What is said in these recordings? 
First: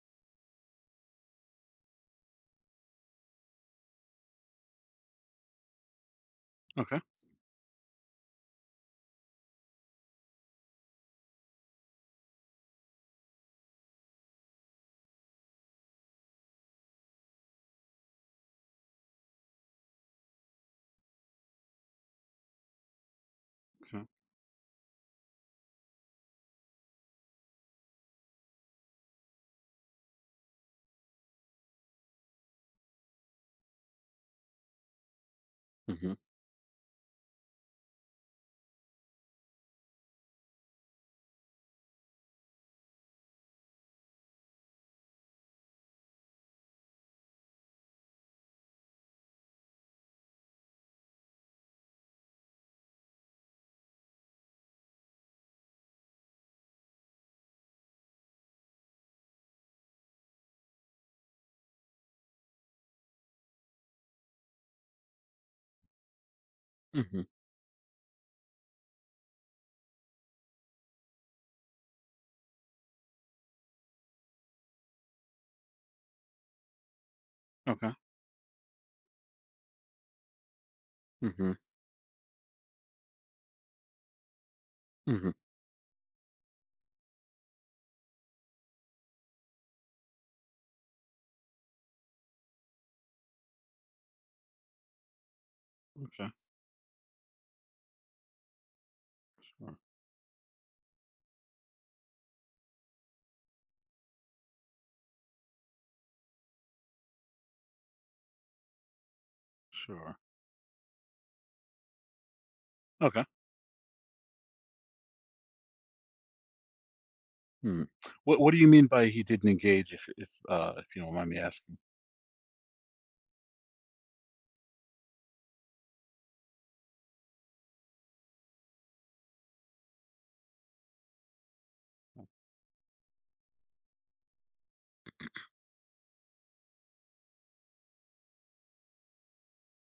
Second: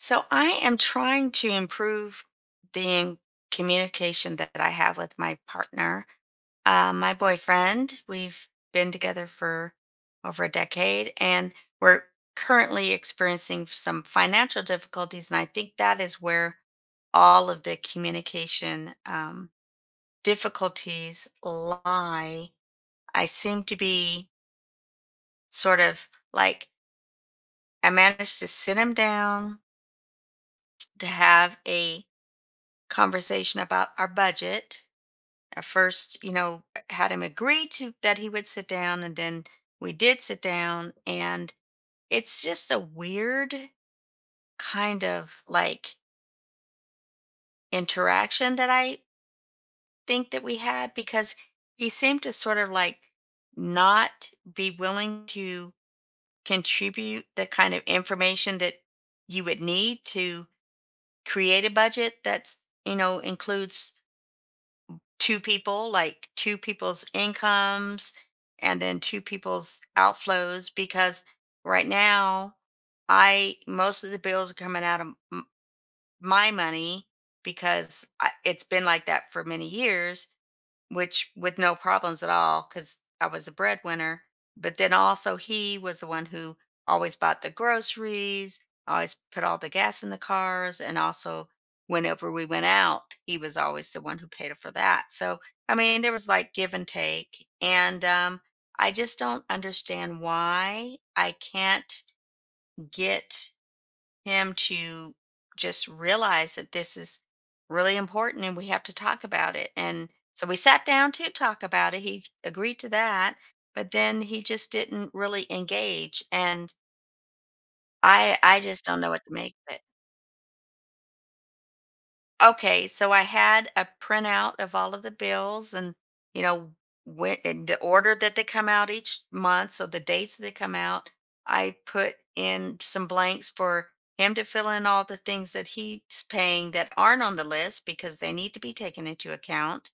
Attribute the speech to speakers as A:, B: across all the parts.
A: So I am trying to improve the in- communication that I have with my partner,
B: Okay.
A: my boyfriend. We've been together for over a decade, and we're currently experiencing some financial difficulties. And I think that is where all of the communication difficulties lie. I seem to
B: Okay.
A: be sort of like I managed to sit him down to have a conversation about our budget. I
B: Mhm.
A: first, you know, had him agree to that he would sit down, and then we did sit down, and it's just a weird kind of like interaction that I think that we had because he seemed to sort of like not be willing to contribute the kind of information that you would need to create a budget that's, you know, includes two people, like two people's
B: Mhm.
A: incomes and then two people's outflows because right now I most of the bills are coming out of m- my money
B: Okay.
A: because I, it's been like that for many years which
B: Mhm.
A: with no problems at all because I was a breadwinner. But then
B: Mhm.
A: also, he was the one who always bought the groceries, always put all the gas in the cars. And also, whenever we went out, he was always the one who paid for that. So, I mean, there was
B: Okay.
A: like give and take. And I just don't
B: Sure.
A: understand why I can't get him to just realize that this is really important and we have to talk about it. And
B: Sure.
A: so we sat down to talk about it. He agreed to
B: Okay.
A: that, but then he just didn't really engage. And
B: Mm.
A: I
B: What do
A: I
B: you
A: just
B: mean
A: don't
B: by
A: know
B: he
A: what to
B: didn't
A: make of it.
B: engage? If you don't mind me asking.
A: Okay, so I had a printout of all of the bills and, you know, when in the order that they come out each month, so the dates they come out, I put in some blanks for him to fill in all the things that he's paying that aren't on the list because they need to be taken into account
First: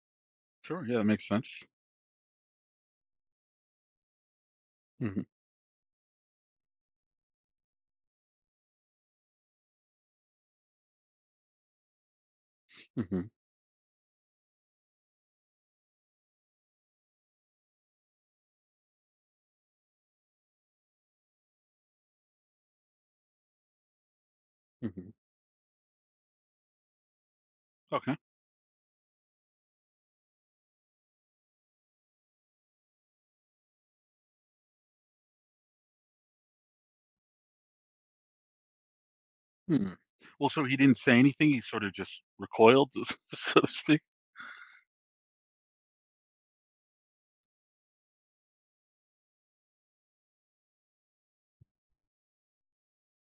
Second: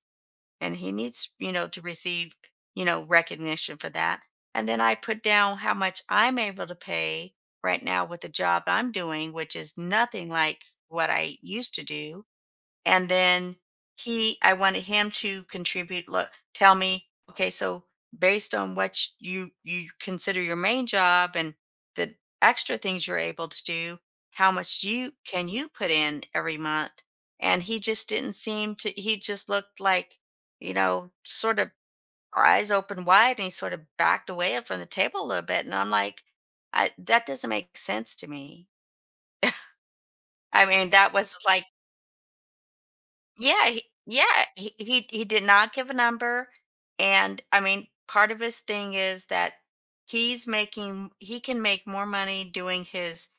A: and
B: Sure.
A: he
B: Yeah, that makes
A: needs, you
B: sense.
A: know, to receive, you know, recognition for that. And then I put
B: Mhm.
A: down how much I'm able to pay right now with the job I'm doing, which is nothing like what I used to do and
B: Mhm.
A: then he I wanted him to contribute, look, tell me, okay, so based on you you consider your main job and the extra things you're able to do, how much you
B: Mhm.
A: can you put in every month. And he just
B: Okay.
A: didn't seem to, he just looked like, you know, sort of eyes open wide, and he sort of backed away from the table a little bit. And I'm like, I, that doesn't make sense to me.
B: Mm. Well, so
A: I
B: he
A: mean,
B: didn't
A: that
B: say
A: was
B: anything. He
A: like,
B: sort of just recoiled, so
A: yeah,
B: to
A: he,
B: speak.
A: yeah, he did not give a number, and, I mean, part of his thing is that he's making, he can make more money doing his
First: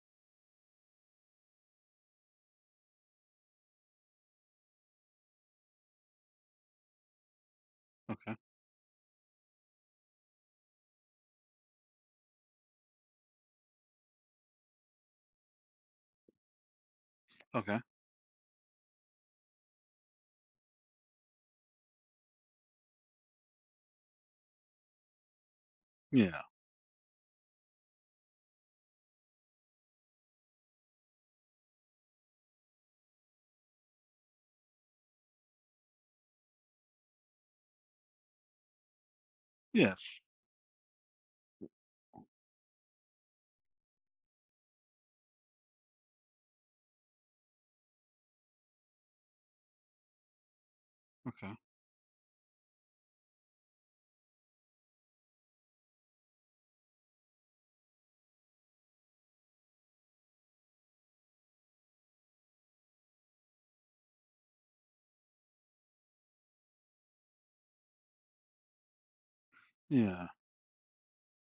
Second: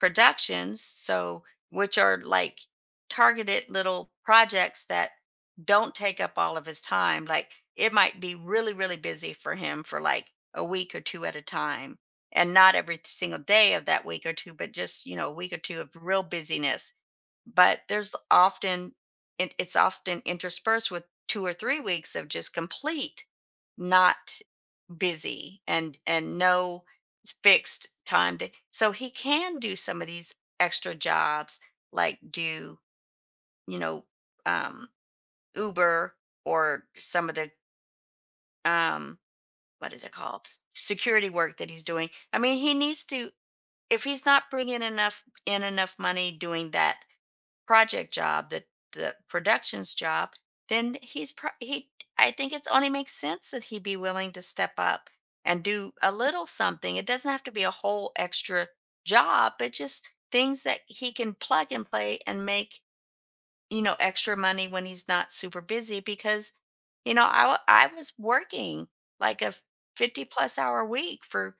A: productions, so, which are like targeted little projects that don't take up all of his time, like it might be
B: Okay.
A: really really busy for him for like a week or two at a time and not every single day of that week or two but just, you know, a week or two of real busyness.
B: Okay.
A: But there's often it's often interspersed with 2 or 3 weeks of just complete not busy and
B: Yeah.
A: no fixed time, that so he can do some of these extra jobs, like do, you know, um Uber or some of the um what is it
B: Yes.
A: called security work that he's doing. I mean, he needs to, if he's not bringing enough in enough money doing that project job, the productions job, then
B: Okay.
A: he, I think it's only makes sense that he be willing to step up and do a little something. It doesn't have to be a whole extra job, but just things that he can plug and play and make, you know, extra money when he's not super busy because, you know, I was working like a 50
B: Yeah.
A: plus hour week for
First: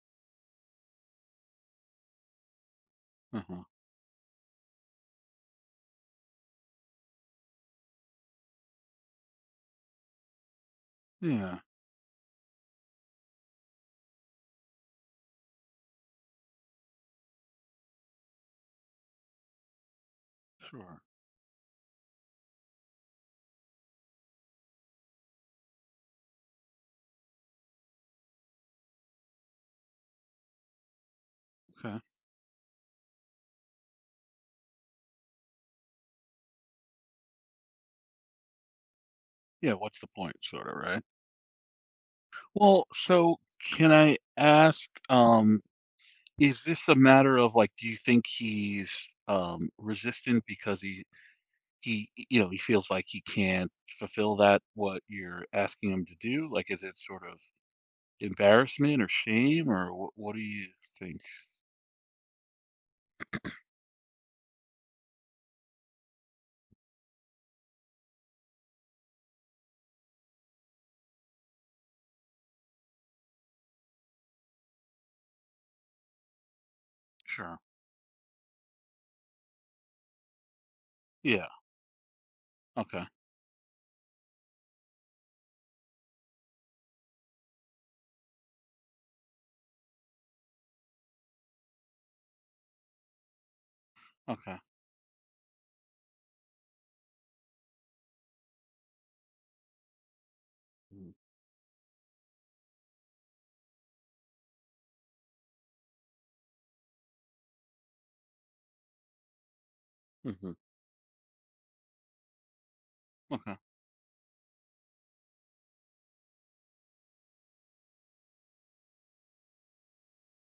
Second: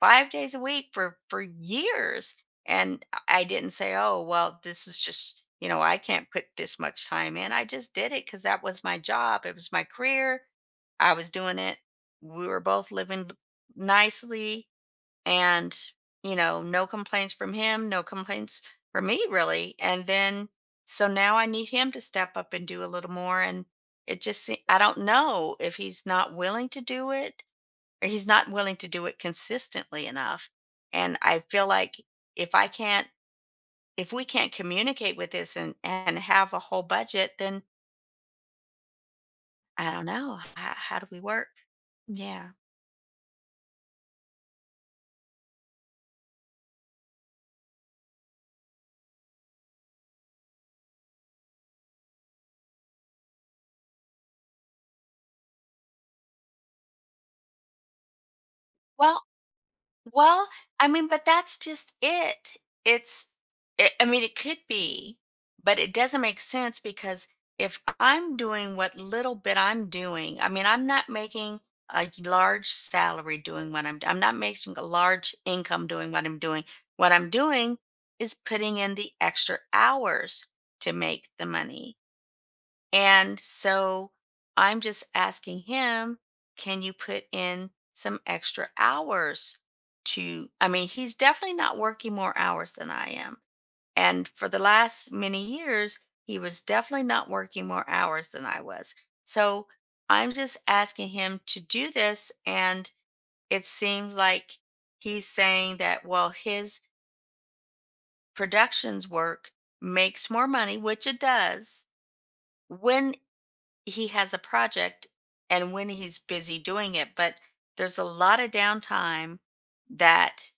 A: 5 days a week for years, and I
B: Uh
A: I
B: huh.
A: didn't say, "Oh, well, this is just, you know, I can't put this much time in." I just did it because that was my job, it was my career. I was doing
B: Yeah.
A: it. We were both living nicely and, you know, no complaints from him, no complaints from me really. And then
B: Sure.
A: so now I need him to step up and do a little more and I don't know if he's not willing to do it or he's not willing to do it consistently enough. And I feel
B: Okay.
A: like if I can't, if we can't communicate with this and have a whole budget, then
B: Yeah.
A: I
B: What's
A: don't
B: the
A: know
B: point? Sort of.
A: how
B: Right.
A: do we work? Yeah.
B: Well, so can I ask? Is this a matter of, like, do you think he's, resistant because he he feels like he can't fulfill that what you're asking him to do? Like, is it sort of embarrassment or
A: Well,
B: shame, or wh what do
A: well,
B: you
A: I mean,
B: think?
A: but that's just it. It's, it, I mean, it could be, but it doesn't make sense because if I'm doing what little bit I'm doing, I mean, I'm not making a large salary doing what I'm not making a large income doing what I'm doing. What I'm
B: Sure.
A: doing is putting in the extra hours to make the
B: Yeah.
A: money.
B: Okay.
A: And so I'm just asking him, can you put in some extra hours to, I mean, he's definitely not working more hours than I am. And for the
B: Okay.
A: last many years, he was definitely not working more hours than I was. So I'm just asking
B: Mhm.
A: him to do this. And it seems like he's saying that, well, his productions work makes more
B: Mhm.
A: money, which it does, when
B: Okay.
A: he has a project and when he's busy doing it, but there's a lot of downtime that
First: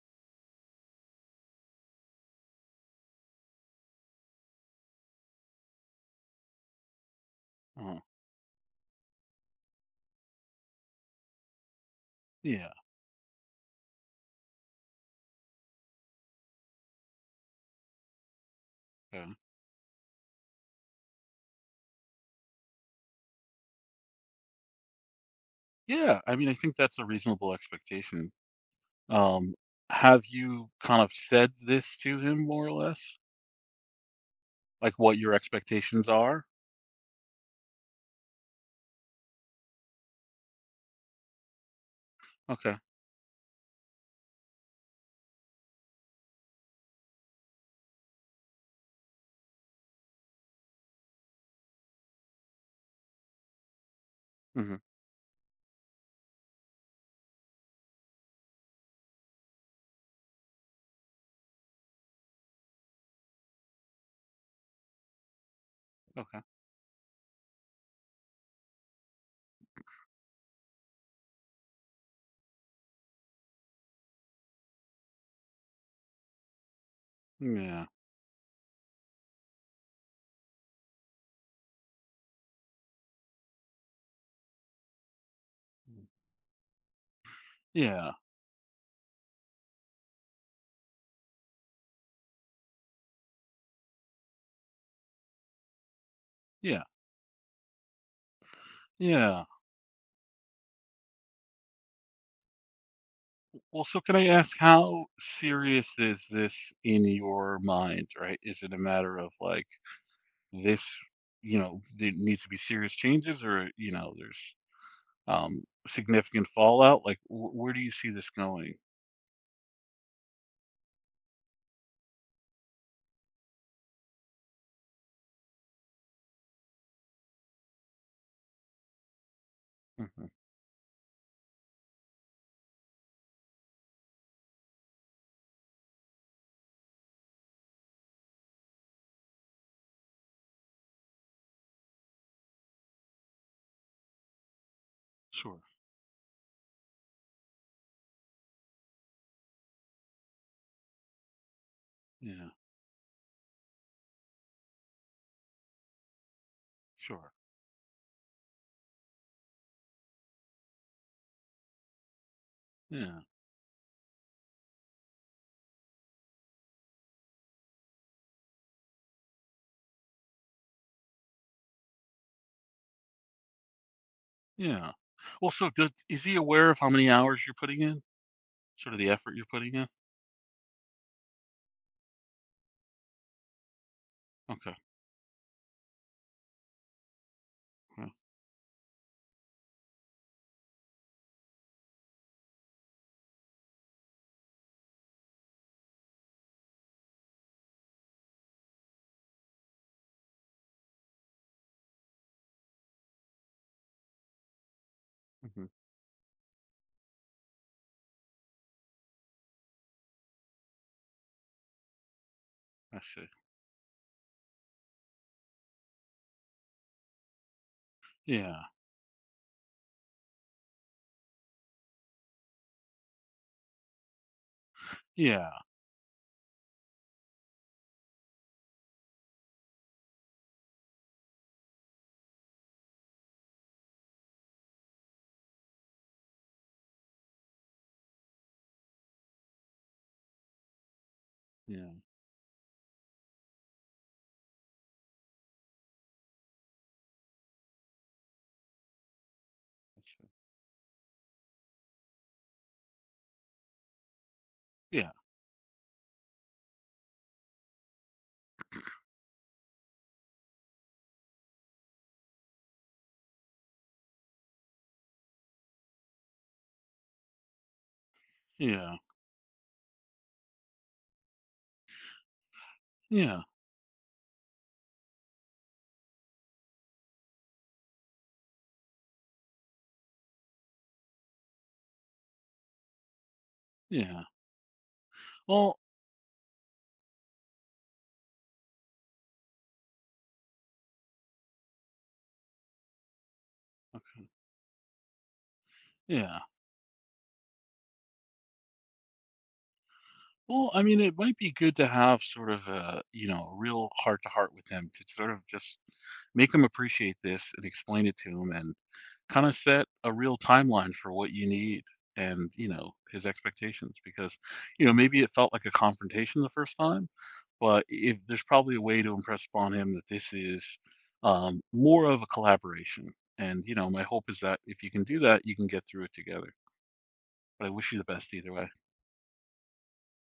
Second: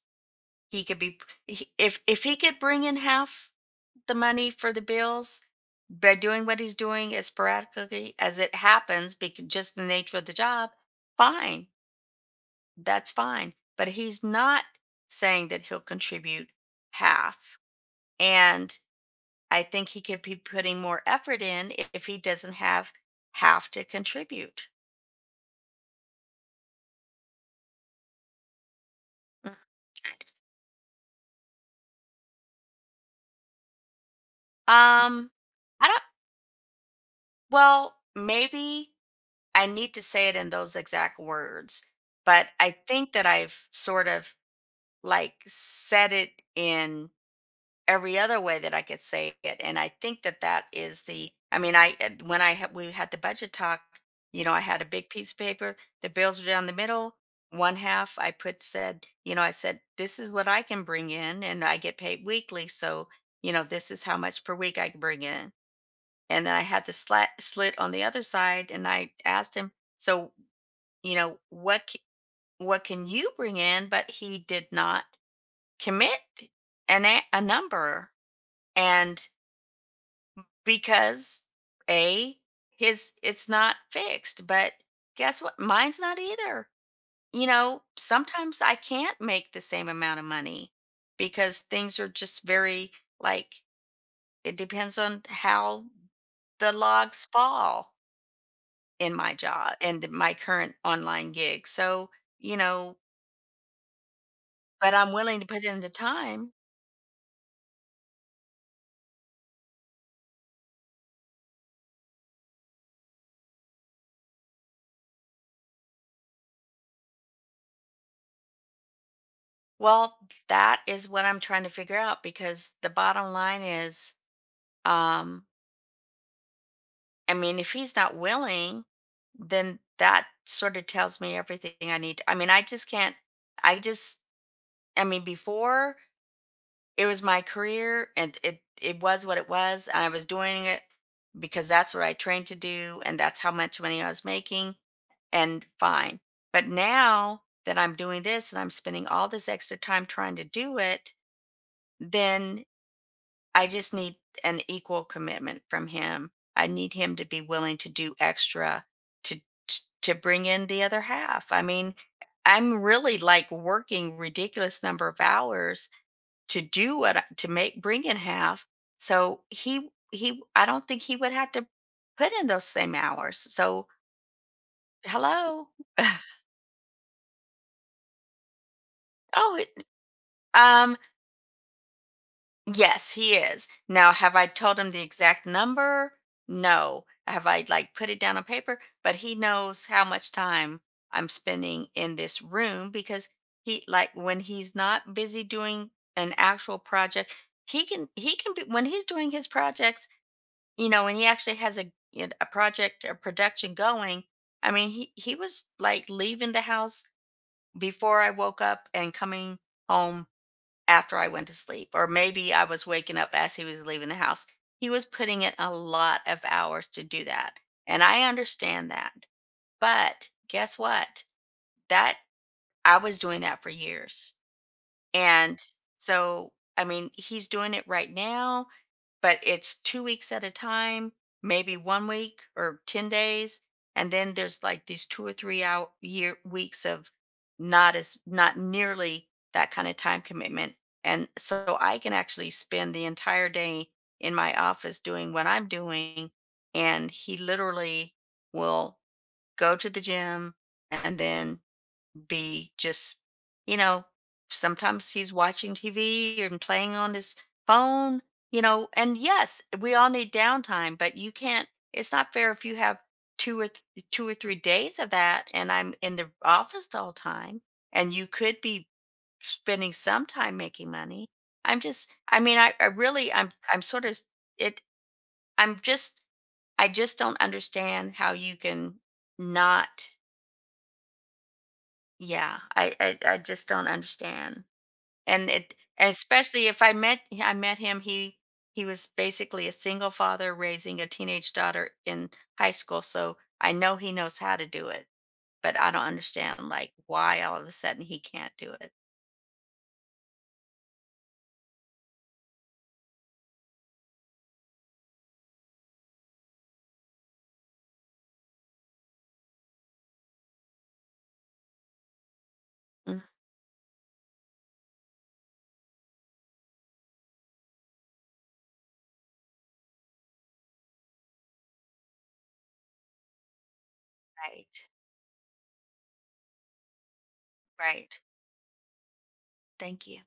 A: he could be, if he could bring in half the money for the bills by doing what he's doing as
B: uh
A: sporadically as it happens because just the nature of the job, fine,
B: Yeah.
A: that's fine, but he's not saying that he'll contribute half. And
B: Yeah.
A: I think he could be putting more effort in if he doesn't have half to contribute.
B: Yeah, I mean, I think that's a reasonable expectation.
A: Mm.
B: Um, have you kind of said this to him more or less? Like, what
A: Um,
B: your
A: I don't,
B: expectations are?
A: well, maybe I need to say it in those exact words, but I
B: Okay.
A: think that I've sort of like said it in every other way that I could say it. And I think that that is the, I mean, I, when I, had we had the budget talk, you know, I had
B: Mhm.
A: a big piece of paper, the bills were down the middle. One half I put said, you know, I said, this is what I can bring in and I get paid weekly. So, you know, this is how much per week I can bring in.
B: Okay.
A: And then I had the slat slit on the other side, and I asked him, "So, you know, what can you bring in?" But he did not commit an a
B: Yeah.
A: number, and because a his it's not fixed, but guess what? Mine's
B: Mm.
A: not either. You know,
B: Yeah,
A: sometimes I can't make the same amount of money because things are just very like it depends on how the
B: yeah,
A: logs fall in my
B: yeah.
A: job and my current online gig. So, you know,
B: Well, so can I ask
A: but
B: how
A: I'm willing to put in the
B: serious is
A: time.
B: this in your mind, right? Is it a matter of like this, there needs to be serious changes or, there's um significant fallout? Like where do you see this going?
A: Well, that is what I'm trying to figure out because the bottom line is um I mean, if he's not willing, then that
B: Mhm.
A: sort of tells me everything I need. I mean, I just can't, I just, I mean, before it was my career and it was what it was and I was doing it because that's what I trained to do and that's how much money I was making
B: Sure.
A: and fine. But now that I'm doing this and I'm spending all this extra time trying to do it,
B: Yeah,
A: then I just need an equal commitment from him. I need him to
B: sure.
A: be willing to do extra to to bring in the other half. I mean, I'm really
B: Yeah.
A: like working ridiculous number of hours to do to make bring in half. So he I don't think he would have to put in those same hours. So
B: Yeah. Well,
A: hello.
B: so is he aware of how many hours you're putting in? Sort of the effort you're
A: Oh,
B: putting in?
A: um, yes, he is. Now, have I
B: Okay.
A: told him the exact number? No. Have I like
B: Huh.
A: put it down on paper? But he knows how much time I'm spending in this room because he like when he's not busy doing an actual project, he can, he can be when he's doing his projects, you know, and he actually has a, you know, a project or production going. I mean, he was
B: Mm-hmm.
A: like leaving the house before I woke up and coming home after I went to sleep, or maybe I was
B: I
A: waking
B: see.
A: up as he was leaving the house. He was putting in a lot of hours to do that. And I
B: Yeah.
A: understand that. But guess what? That I was doing that for years.
B: Yeah.
A: And so, I mean, he's doing it right now but it's 2 weeks at a time, maybe one week or 10 days. And then there's like these two or three out year weeks of not as not nearly that kind of time commitment. And so I
B: Yeah.
A: can actually spend the entire day in my office doing what I'm doing. And he literally will go to the
B: I see.
A: gym and then be just, you know, sometimes
B: Yeah.
A: he's watching TV and playing on his phone, you know, and yes, we all need downtime, but you can't, it's not fair if you have 2 or 3 days of that and I'm in the office the whole time and you could be
B: Yeah,
A: spending some time making money. I'm just, I mean, I really,
B: yeah,
A: I'm sort of, it, I'm just, I just don't understand how you can not, yeah, I, I just don't
B: yeah.
A: understand. And it
B: Well,
A: especially if I met I met him, he was basically a single father raising a teenage daughter in high school, so I know he
B: okay,
A: knows how to do it, but I don't
B: yeah.
A: understand like why all of a sudden he can't do it.
B: Well, I mean, it might be good to have sort of a, real heart to heart with them to sort of just make them appreciate this and explain it to him and kind of set a real timeline for what you need and,
A: Mm.
B: his expectations because, maybe it felt like a confrontation the first time, but if there's probably a way to impress upon him that this is more of a collaboration. And, my hope is that
A: Right.
B: if you can do that, you can get through it together. But I wish you the
A: Right.
B: best either way.
A: Thank you.